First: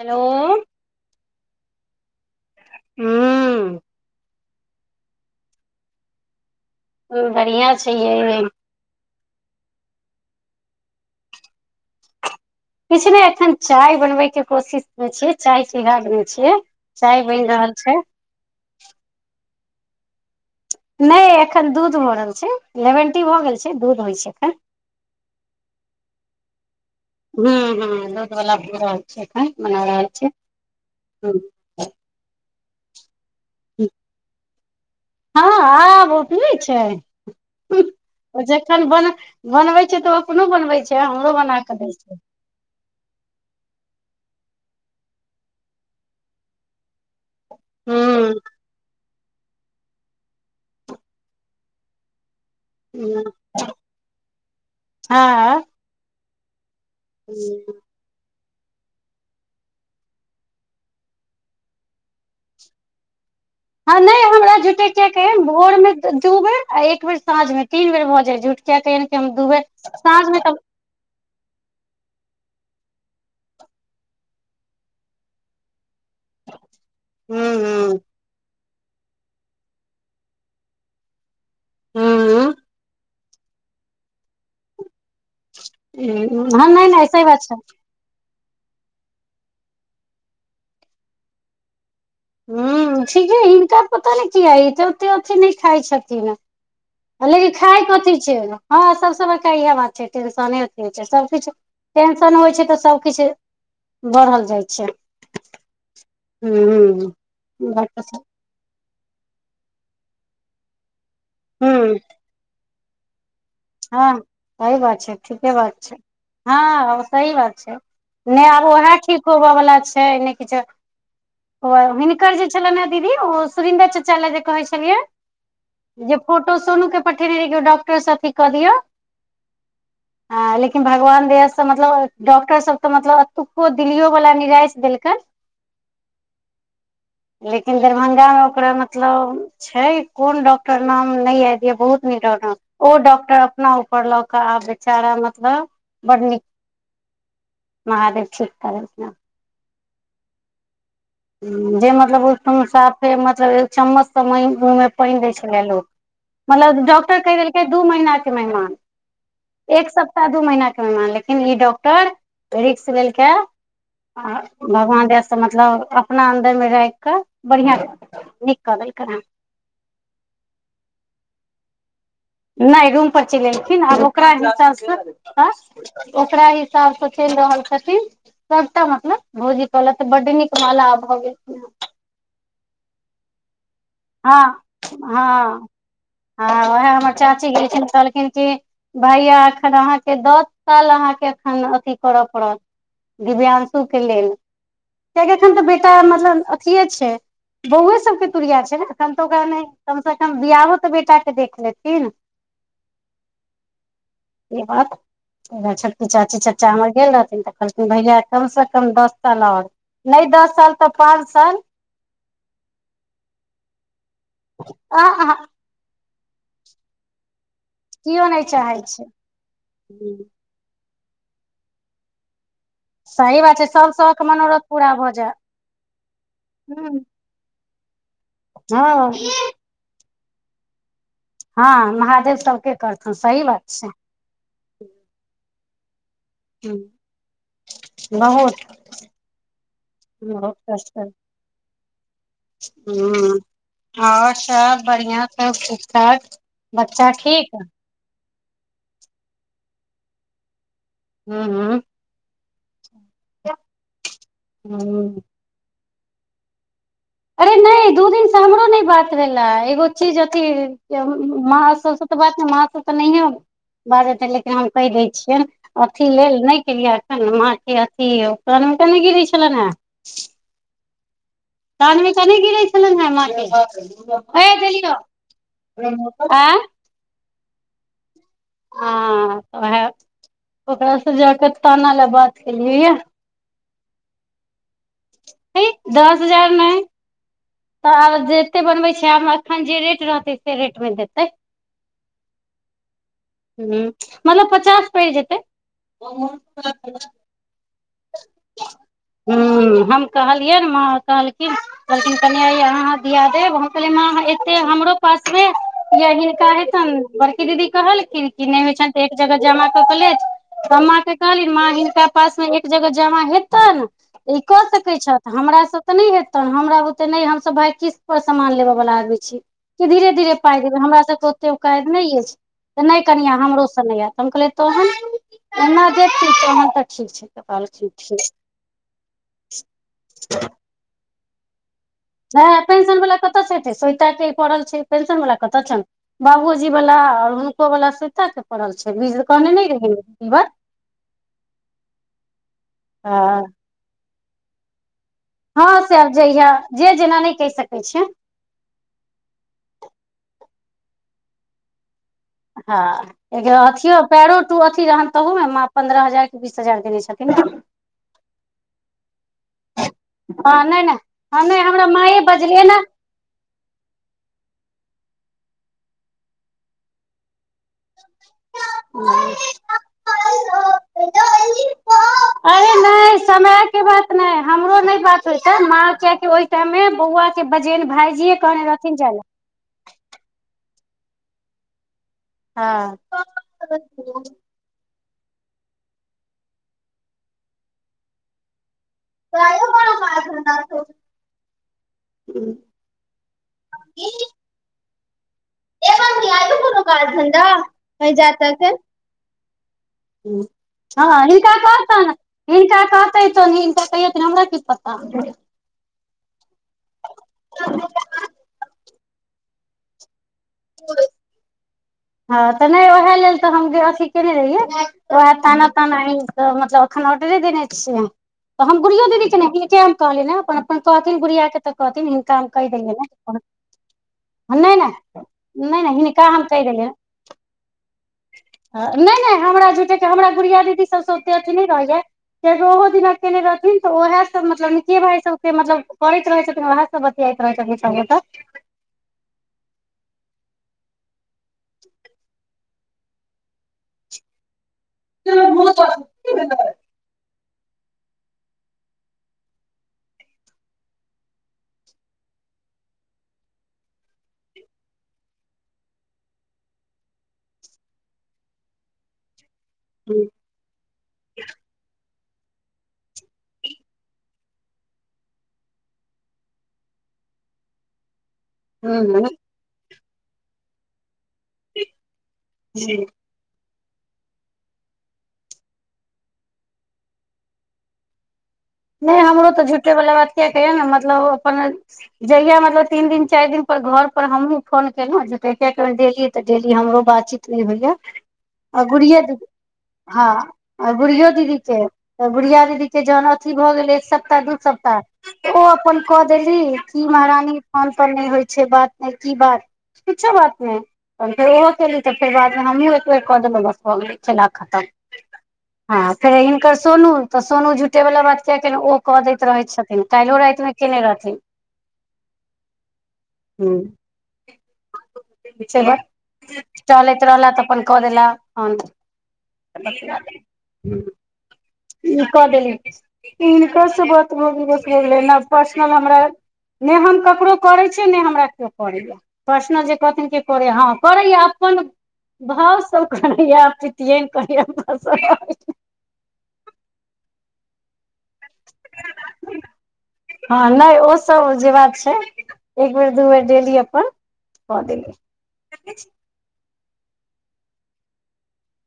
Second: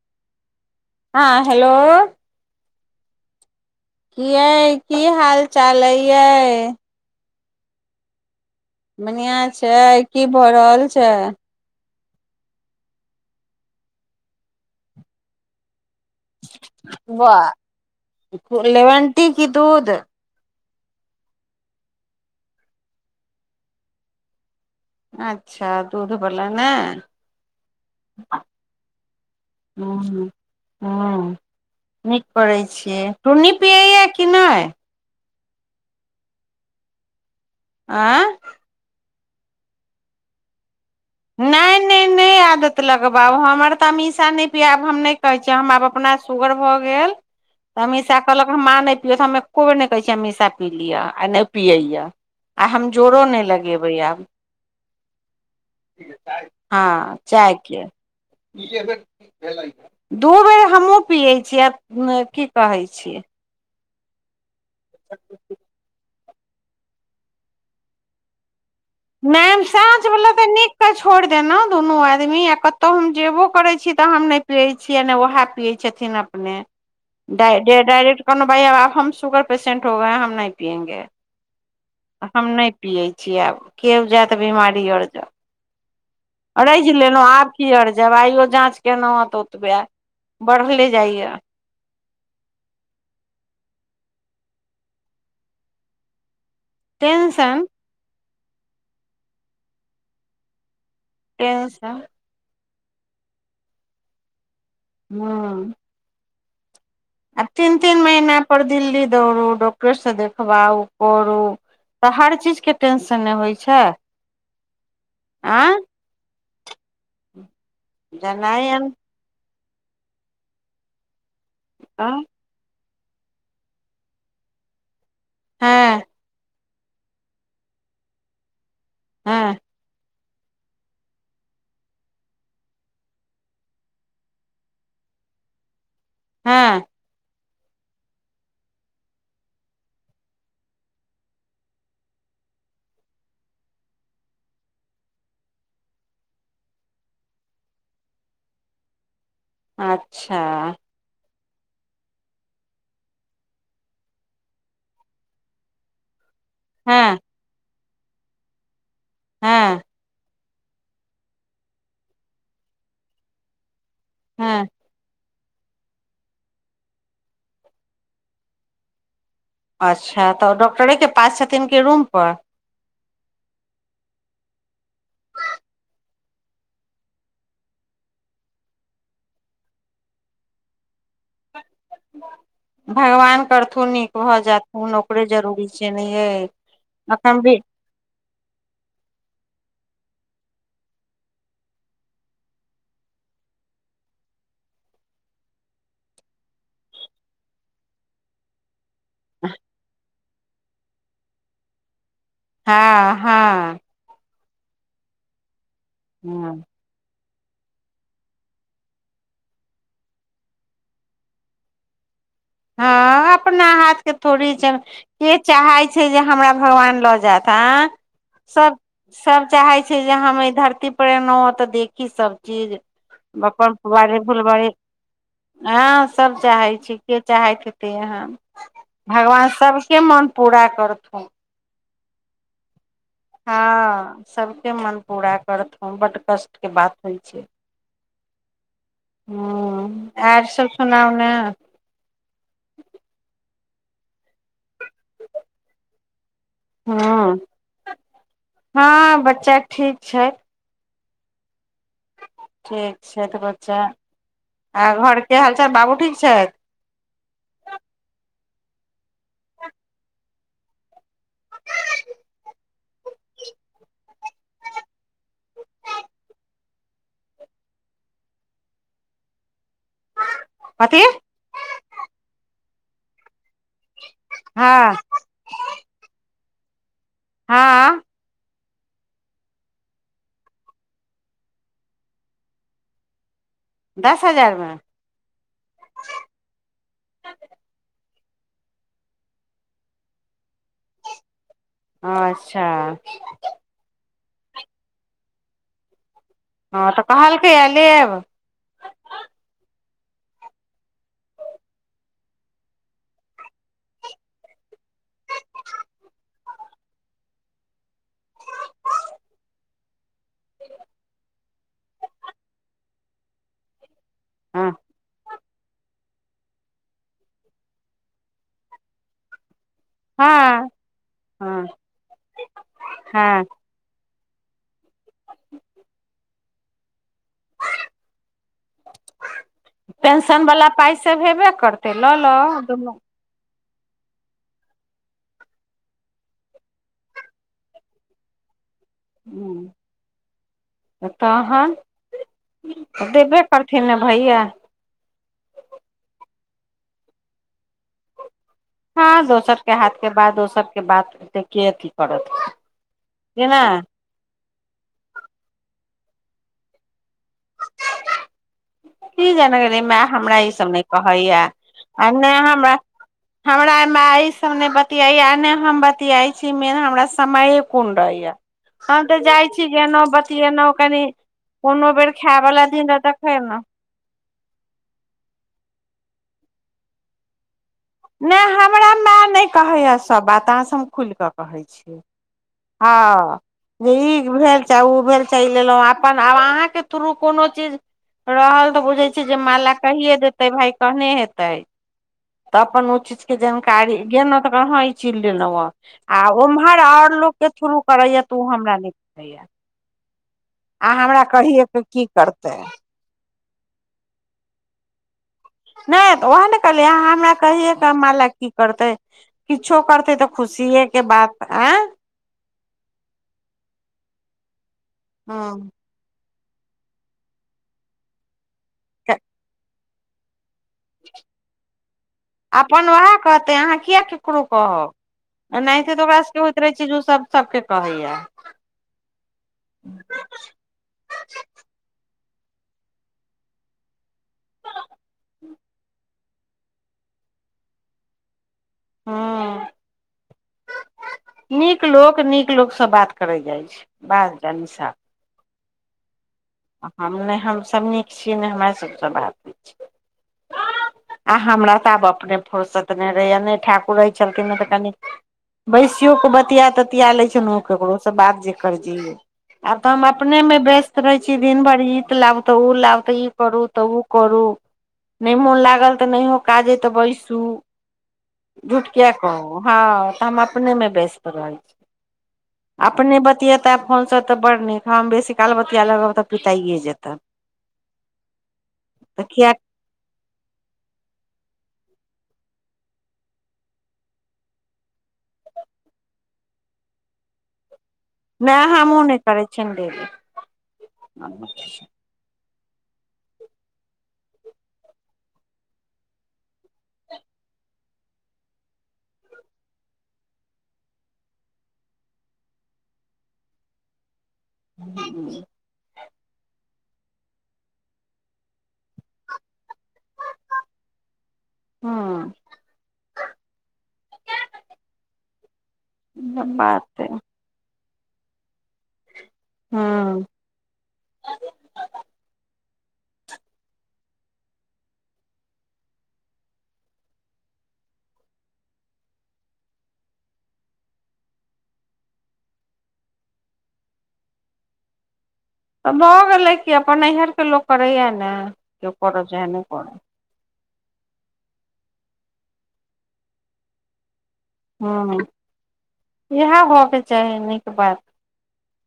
hello हँ hello हू कि यई की हाल चाल अई यइ बढ़िआँ छै यै बनिआँ छै की भऽ रहल छै किछ नै एखन चाय बनबै के कोशिश मे छीयै चाय चिरहा छियै चाय बनि रहल छै लेमैंनटी की दूध नै एखन दूध भऽ रहल छै लेमेंन टी भऽ गेल छै दूध होइ छै एखन अच्छा दूधवला नै हूं हूं दूध बला पिबाक छै एखन मना रहल हूँ छियै हूँ नीक करै छियै टुन्नी पियैए कि नहि हँ आब ओपीयै छाय आँ जखन बन बनबै छै तऽ ओ अपनो बनबै छै हमरो बना नहि क दै नहि छैय नहि आदत लगबाउ हमर तऽ अमीषा नै पिया हम नै कहे छीय हम आब अपना सुगर भऽ गेल अमिशा हूँ कहलक मा नै पिअ एको बेर नै कहै अमिशा पी लिअ आ नै ओ पियैया आ हम हूँ जोरो नै लगेबै आब हँ [unintelligible] हँ चायके दू बेर हमहुँ पियै छियै आ की कहैत छि ह नै हमरा जुटे किया कहियन भोर मे दू बेर एक बेर साँझ मे तीन बेर भऽ जाय झूठ किया कहियैन मैम साँझ बला तऽ नीक छोड़ देनौ दुनू आदमी या कतौ हम जेबो करै छी त हम नै पिये छी य ने उहा पिये छथिन [unintelligible] हूं कहलहु भाइ आब हम शुगर पेशेन्ट हो गए हम नहि पिएंगे हूं हम हूं नै पियै छीय आब केओ जायत बिमारी ओर ज हँ अढ़इ नहि जिल नहि ले न सही बात आब छै की अ [unintelligible] दवाइयो जाँच केलहुँ हँ तऽ ओतबे बढ़ले जाइया हू ठीके हिनकर पता नै किया ह ओते अथि नै खाय छथिन लेकिन टेंशन खाय कथी छै हँ सबस बड़का इएह बात छै टेंशने [unintelligible] सबकिछु टेंशन होइ छै तऽ सबकिछु दबल जाइ छै हँ हूँ हूँ आ तीन तीन महिना पर दिल्ली दौड़ू डॉक्टरसँ देखबाउ करु हूं तऽ हर चीज केँ टेंशन होइ छै हँ सही बात छै ठीके आँ बात छै हँ सही बात छै नै जेनाइ आब आन ओहै ठीक होबऽ वला छै नै किछो ओ हँ हिनकर जे छलैन हे दीदी ओ सुरीन्द्र चाचा लऽ जे कहे छलियै हँ जे फो टो सोनू केँ पठेने रहै की ओ डॉक्टर सँ अथि कऽ दियौ हँ हँ लेकिन भगवान दया सँ मतलब डॉक्टर सब तऽ मतलब अतुको दिल्लीयो वाला निराइश देलकै हँ लेकिन दरभंगा मऽ ओकरा मतलब छै कोन डॉक्टर नाम नहि याद यऽ बहुत नीक डॉक्टर ओ डॉक्टर अपना ऊपर लऽ कऽ आ बेचारा मतलब बड़ नीक महादेव ठीक कै देलखिन आब अच्छा जे मतलब ओ समय मऽ साफे मतलब चम्मछ सँ मुँह मऽ पाइन दै छलै लोक [unintelligible] मतलब हँ डॉक्टर कहि देलकै दू महीना कऽ मेहमान हँ एक सप्ताह दू महीना कऽ मेहमान लेकिन ई डॉक्टर रिक्स लेलक हँ भगवान दया सँ से मतलब अपना अन्दर मऽ राइख कऽ बढ़िया [unintelligible] नीक क देलकै हँ अच्छा तऽ डॉक्टरे केँ पास छथिन कि रूमपर नै रूम पर चलेलखिन आब ओकरा हिसाबसँ ओकरा हिसाबसँ चैल रहल छथिन सबटा मतलब भोजी कहलैथ बड्ड नीक माला जब भऽ गेलखिन हँ भगवान करथून नीक भऽ हँ जाथुन ओकरे जरूरी हँ छै ने यै हँ वैहै हमर अखन चाची भी गेलखिन कहलखिन भैया एखैन अहाँकेँ दस साल अहाँकेँ एखैन अथी करऽ पड़त दिव्यांशु केँ लेल कआकि एखन तऽ बेटा मतलब अथीे छै बौए सब कऽ तुरिया छै [unintelligible] ओकरा कम से कम बियाहो तऽ बेटा कऽ देख लेथिन हँ हँ ई बात ओकर छत पर चाची हँ चचा हमर गेल रहथिन तऽ कहलखिन भैया कम से कम दस साल और नइ दस साल तऽ पाँच साल हँ अपना हाथ केँ थोड़ी छै अब आ अहाँ केँ चाहै छै जे हमरा भगवान लऽ जायत आ केओ नहि सब चाहै छै सब चाहे छै जे हम एय धरती पर एलै हऽ तऽ देखी सभ चीज [unintelligible] सही बात छै सब शौक मनोरथ फुलबरीे पूरा भऽ जायत हँ सब चाहै छी के चाहैत हेतै एहेन हँ भगवान सबके मन पूरा करथु हँ महादेव सबके करथुन सही बात छै सभके मन पूरा करथुन बड्ड कष्ट केँ हूं बात होइ छै बहुत हूँ आर बहुत सब सुनाउ ने हूँ आओर सब बढ़िआँ सब ठीक ठाक बच्चा हूँ ठीक ह हँ बच्चा ठीक छै हूँ हूँ ठीक छैथ बच्चा आ ह घरके हालचाल बाबू ठीक छैथ अरे नहि दू दिन सऽ हमरो नहि बात भेला एगो चीज अथी [unintelligible] बाजतै लेकिन हम कहि दै छियनि अथी लेल नहि माँ के अथी उपकर मे केने गिरे छलनि हे कथि तहनमे त नहि गिरे छलनि हे हँ माँ [unintelligible] [unintelligible] आ हँ आ तऽ वएह ओत सऽ जाकऽ ताना लए बात केलियै यए दस हजारमे इ दस हजार नहि तऽ आब जते बनबै छ आब एखन जे रेट रहतै से रेटमे देतै ह अच्छ हू मतलब पचास पड़ि जेतै [inaudible] हँ तऽ कहलकैए लेब हु हम कहलियै नऽ माँ कहलखिन कहखिन कनिहाँ दिया देब हम कहलिए एते हमरो पासमे य हिनका हेतैन बड़की दीदी कहलखिन कि नहि होइ छ तऽ एक जगह जमा कऽ कऽ लेत तऽ माँ केँ कहलिन माँ हिनका पास मे एक जगह जमा हेतैन ई क हँ स हमरा से तऽ नहि हेतै हमरा बुते नहि हमसभ भाय किस्त पर सामान लेबे बाला अदमी छी कि धीरे धीरे पाइ हँ देबे हमरा सबकेँ ओते हँ उकायद नहि अछि नहि कनिया हँ हमरो सऽ नै हैते हम कहलिए तोहन एना दै छै तऽ ठीक छै तऽ कहलखिन ठीक [inaudible] पेंशन वाला पाइ सब हेबे कर ह पेंसन बला कतअ से हेतय स्वेता केँ इ पड़ल छै पेन्सन बला कतअ छन बाबूजी वला और हुनको वाला स्वेता परल छै बोस हजार तऽ कहने न रहय ई बात [inaudible] ह तहन [inaudible] देबे करथिन ने भैया हँ से आब जहिया जे जेना नहि कहि सकैय छियैन हँ दोसर केँ हाथ केँ बात दोसर के बात एते केँ अथी करत हँ [inaudible] एकरा जेना अथियो पैरों टू अथी रहन तहूमे माँ पन्द्रह हजार की बीस हजार देने छथिन न की जानअ गेलिए माय हमरा ई हँ सभ नय नहि नहि कहय या हँ नहि हमरा आ माँए नै बजलियै हमरा ने हमरा माय इ सब ने बतियाय या आ न हम बतियाय छी मैय हमरा समय कुन रहे यऽ [inaudible] हम तऽ जाइ छी गेनौ बतिएनू कनि कोनो बेर खाय बला दिन रहय तखैम नै हमरो नै बात होय छै माँ किय की ओय टाइम मे बौआ बजेन भाईजीए कहने रहथिन जाय ल कहैय सब बात आहाँ सऽ हम खुल कऽ कहै छी हँ काज जे ई [unintelligible] भेल चाहे ऊ भेल चाहे लेलू अपन आब अहाँ केँ थ्रू कोनो चीज रहल तऽ बुझे जे माला कहि देतैय भाय कहने हेतै तऽ अपन ओ चीज केँ जानकारी कहा इ चीज लेलो आ उम्हर और लोक धंधा केँ थ्रू करे नहि यऽ जा तऽ उ तक हमरा नै [unintelligible] [inaudible] हिनका के की कहतैन करतै हिनका कहतैन [unintelligible] कैयहथिन कि हमरा कि पता नय तऽ उएह ने कहलियै अमा हमरा कहिए क माला की करतै किछो करतै तऽ खुशिये के बात आँ हँ तऽ नय ओहे लेल तऽ हम अथी केने रहियै ओएहे ताना ह ताना तऽ मतलब एखन ऑर्डरे देने छियै तऽ हम गुड़ियों दीदी के नय कि कहैछै हम कहली ने अपन अपन कहथिन गुड़िया के तऽ कहथिन हम कहि अपन देलियै उएहे कहतै अहाँ किए ककरो ने नहि नहि कहब नहि नहि एनाहिते तऽ ओकारा हिनका सभ के होइत रहै छै जे ऊ सब सबके कहै या नै नै हमरा झूठे के हमरा गुड़िया दीदी सब स ते अथी नै रहैय या किया कि ओहो दिना केने रहथिन तऽ ओएह मतलब नीके भाई सब मतलब करैत रहै छथिन ओएह सब बतियाइत रहै छथिन सब गोटा हु नीक लोक नीक लोक सँ बात करै जाई छै बात जानि साफ त बहुत [unintelligible] हम नै हम सभ नीक छीयै नै हमरा सभसँ बात होइ छै आ हमरा तऽ आब अपने फुरसत नै रहैया नै ठाकुर रहै छलखिन तऽ कनि बैसियो क बतिया ततिया लै छौ केकरो सँ बात जे आब तऽ हम अपने मे व्यस्त रहै कि दिन भरि ईत लाब तऽ ओ लाब तऽ ई करू तऽ ओ करू नै मोन लागल तऽ नहियो काज अय तऽ बैसू झूठ किया कहू हँ तऽ हम अपने मे व्यस रहै छै अपने बतियेता फोन सँ तऽ बड़ नीक हम बेसी काल बतिया लगब तऽ पिताइये जेता नै हमरो किया तऽ झुटे वाला बात किया कहैन मतलब ओ अपन जहिया मतलब तीन दिन चारि दिन पर घर पर हमहुँ फोन केलहुँं झूठे के डेली तऽ डेली हमरो बातचीत ई होइ या नहि आ हमहुँ नहि गुड़ियों दीदी करै छियनि डेली हँ आ गुड़ियो दीदी के तऽ गुड़िया दीदी के जहन अथि भऽ गेलै एक सप्ताह दू सप्ताह ओ अपन कऽ देली कि महारानी फोन तौन नहि होइत छै बात नै की बात किछो बात नै फेर ओहो केली तऽ फेर बादमे हमहूँ एक बेेर कऽ देबै बस भऽ गेल च खतम ह फेर हिनकर सोनू तऽ सोनू झुठे वाला बात [unintelligible] ओ कऽ दैत रहै छथिन काल्हि रातिमे केने रहथिन ह [unintelligible] बात चलैत रहला तऽ अपन क देला फन ह [unintelligible] क देली हिनका स बात भ गेलै पर्सनल हमरा नै हम ककरो करै छियै नै हमरा केओ करैया [unintelligible] करैय अपन भाव सब कहैया पितियैन करैया [unintelligible] तऽ भऽ गेलै कि अपन नैहरके लोक करैया ने केओ करै चाहे नै करै हँ नहि ओ सब जे बात छै एक बेर दू बेर डेली अपन कऽ देली हूँ इएह होयके चाही नीक बात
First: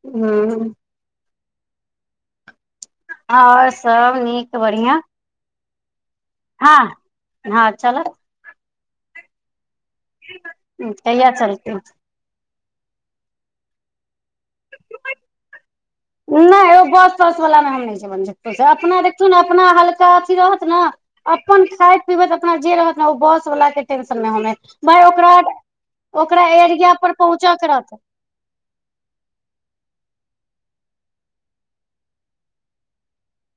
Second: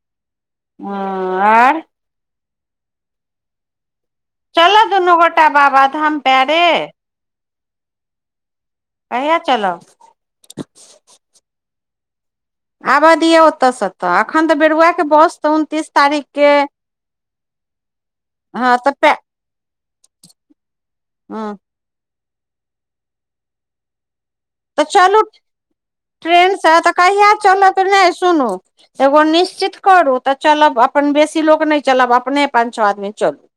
हू [unintelligible] हँ आर आओर सब नीक चलऽ बढ़िआँ दुनू गोटा बाबाधाम हँ हँ चलो कहिआ चलब कहिया चलतै आबे दिअ ओतए सँतऽ एखन तऽ बेरुआके बस उन्नतीस तारीख के नहि एगो बस तस वाला मे छै हँ तऽ अपना पै देखु ने अपना हल्का अथी रहत ने हँ अपन खइत अपना जे रहत ने ओ बस वाला के टेंशन मे होन तऽ ' भाय चलू ओकरा ओकरा एरिया पर पहुँचे के रहतह सुनो एगो निश्चित करू तऽ चलब अपन बेसी लोक नहि चलब अपने पााँच छओ आदमी चलू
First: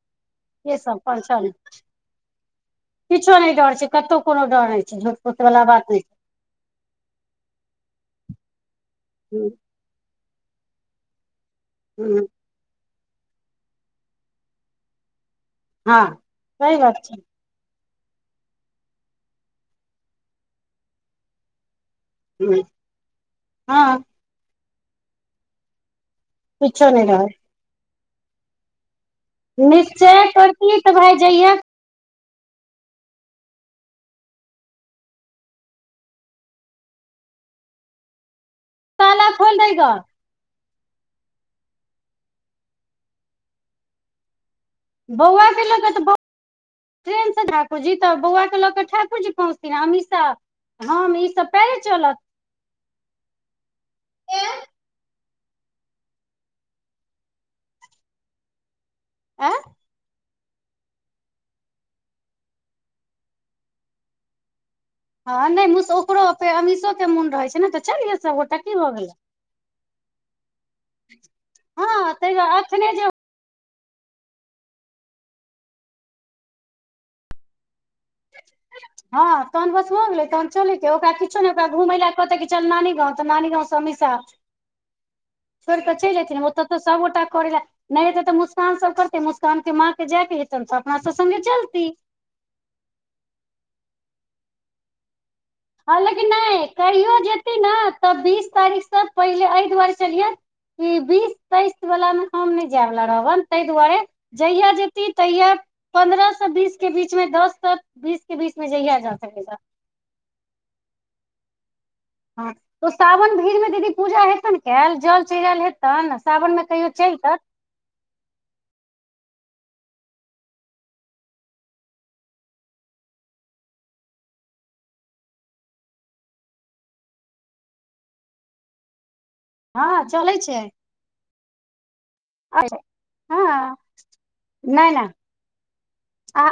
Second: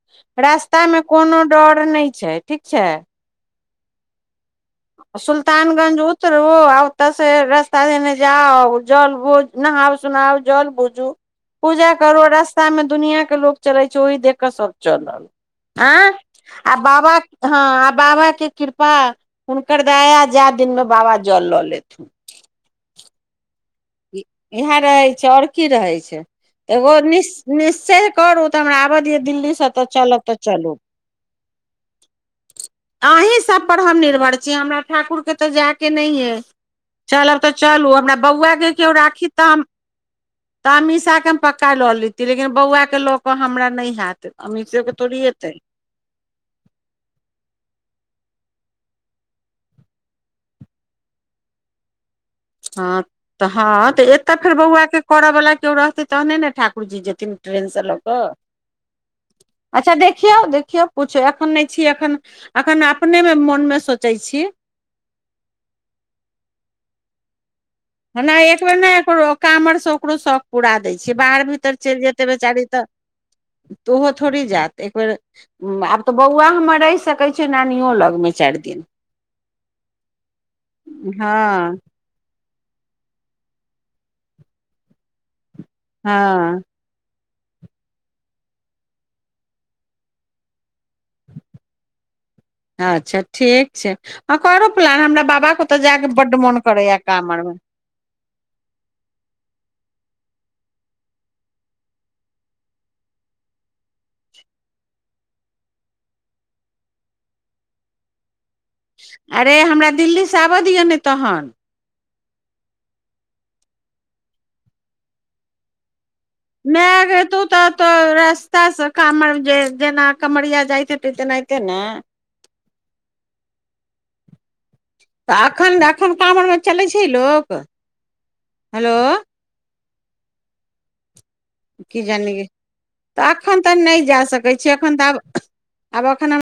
से रास्ता सब मे कोनो पहचान डर नहि छै ठीक छै किछो नहि डर छै कतौ कोनो डर ह छै झूठ पूठ वला बात नहि छै रहु आतऽ से रस्ता दने जाउ जल बुझ छै नहाउ सुनाउ जल बुझ पूजा करू रास्तामे दुनियाँके लोक चलै छै ओही देख कऽ सभ चलल हँ आ सही बात बाबा छै हँ आ बाबा के कृपा हुनकर दया जाए दिनमे बाबा जल लऽ लेथुन हँ इएह रहै छै अओर की रहै छै किछो एगो नहि नि रहत निश्च करू त हमरा आबऽ दिय दिल्लीसँ तऽ निश्चय चलब तऽ चलू करती तऽ भाय जहिया अहीँ सभपर हम निर्भर छी हमरा ठाकुरके तऽ जायके नहि अइ चलब तऽ चलू हमरा बौआकेँ केओ राखी ताला त खोल हम दै ग तऽ अमीषा के हम पक्का लऽ लेती लेकिन बौआ के लऽ केऽ हमरा नहि हयत अमीषे ' बौआ केल तऽ ब ट्रेन से ठाकुर जी तऽ बौआ के लऽ कऽ ठाकुर जी पहुँचथिन अमीषा हम ई सब पहिले चलत ह तऽ हँ तऽ एतय फेर बौआके करय वला केओ रहतै तहने ने ठाकुर जी जेथिन ट्रेनसँ लऽ कऽ आँ अच्छा दे देखियौ देखियौ पूछो एखन नहि छी एखन अखन अपने मे मोन मे सोचै छीये हँ नहि ओकरो अमीषो के मोन रहै छै ने तऽ चलियै नहि सबगोटा एक की बेर भऽ नहि गेलै करू काँमरसँ ओकरो शौख पूरा दै छै बाहर भीतर चलि हँ तै जेतै बेचारी तऽ एखने जे तऽ ओहो थोड़ी जात एक बेेर आब तऽ बौआ हमर रहि सके छ नानियो लग ' हँ तहन बस हो गेलै तहन चले के ओकरा किछो ने हँ ओकरा घुमे लय चल नानी गाँव तऽ नीगाँंव स अमिशा छोर तऽ छ जाइ हँ ओतय तऽ सबटा करा नहि एतै तऽ मुस्कान सब करतै मुस्कानके माँ के जायके हेतनि तऽ अपना सभ सगे चलतीै अच्छा ठीक छै हँ करू प्लान हमरा बाेतऽ हँ जायाक लेकिन बड्ड मोन नहि करैया कहियो कामर जेती मे ने तऽ बीस तारीख से पहिले एहि दुआरे चलियै बीस तेइस वला मे हम नहि जायबला रहबन तेय दुआरे जहिया जेती तहिया पन्द्रह से बीस के बीचमे दस बीस के बीस मे जय आ जा अरे सकेेग हमरा दिल्ली आबऽ दिऽ नहि तहन हँ तऽ सावन भीड़ मे दीदी पूजा हेतनि कयल जल चढ़एल हेत तन सावन मे कहियो चलितथि तो रास्ता से कामर जे जेना कमरिया जायत हेते तेनाहिते ने तऽ एखन एखन कावर मे चलै छै लोक हेलो हँ चलै छै की जानलियै तऽ एखन तऽ हँ नहि जा सकै छी नहि एखन नहि तऽ आब आब एखन हम आ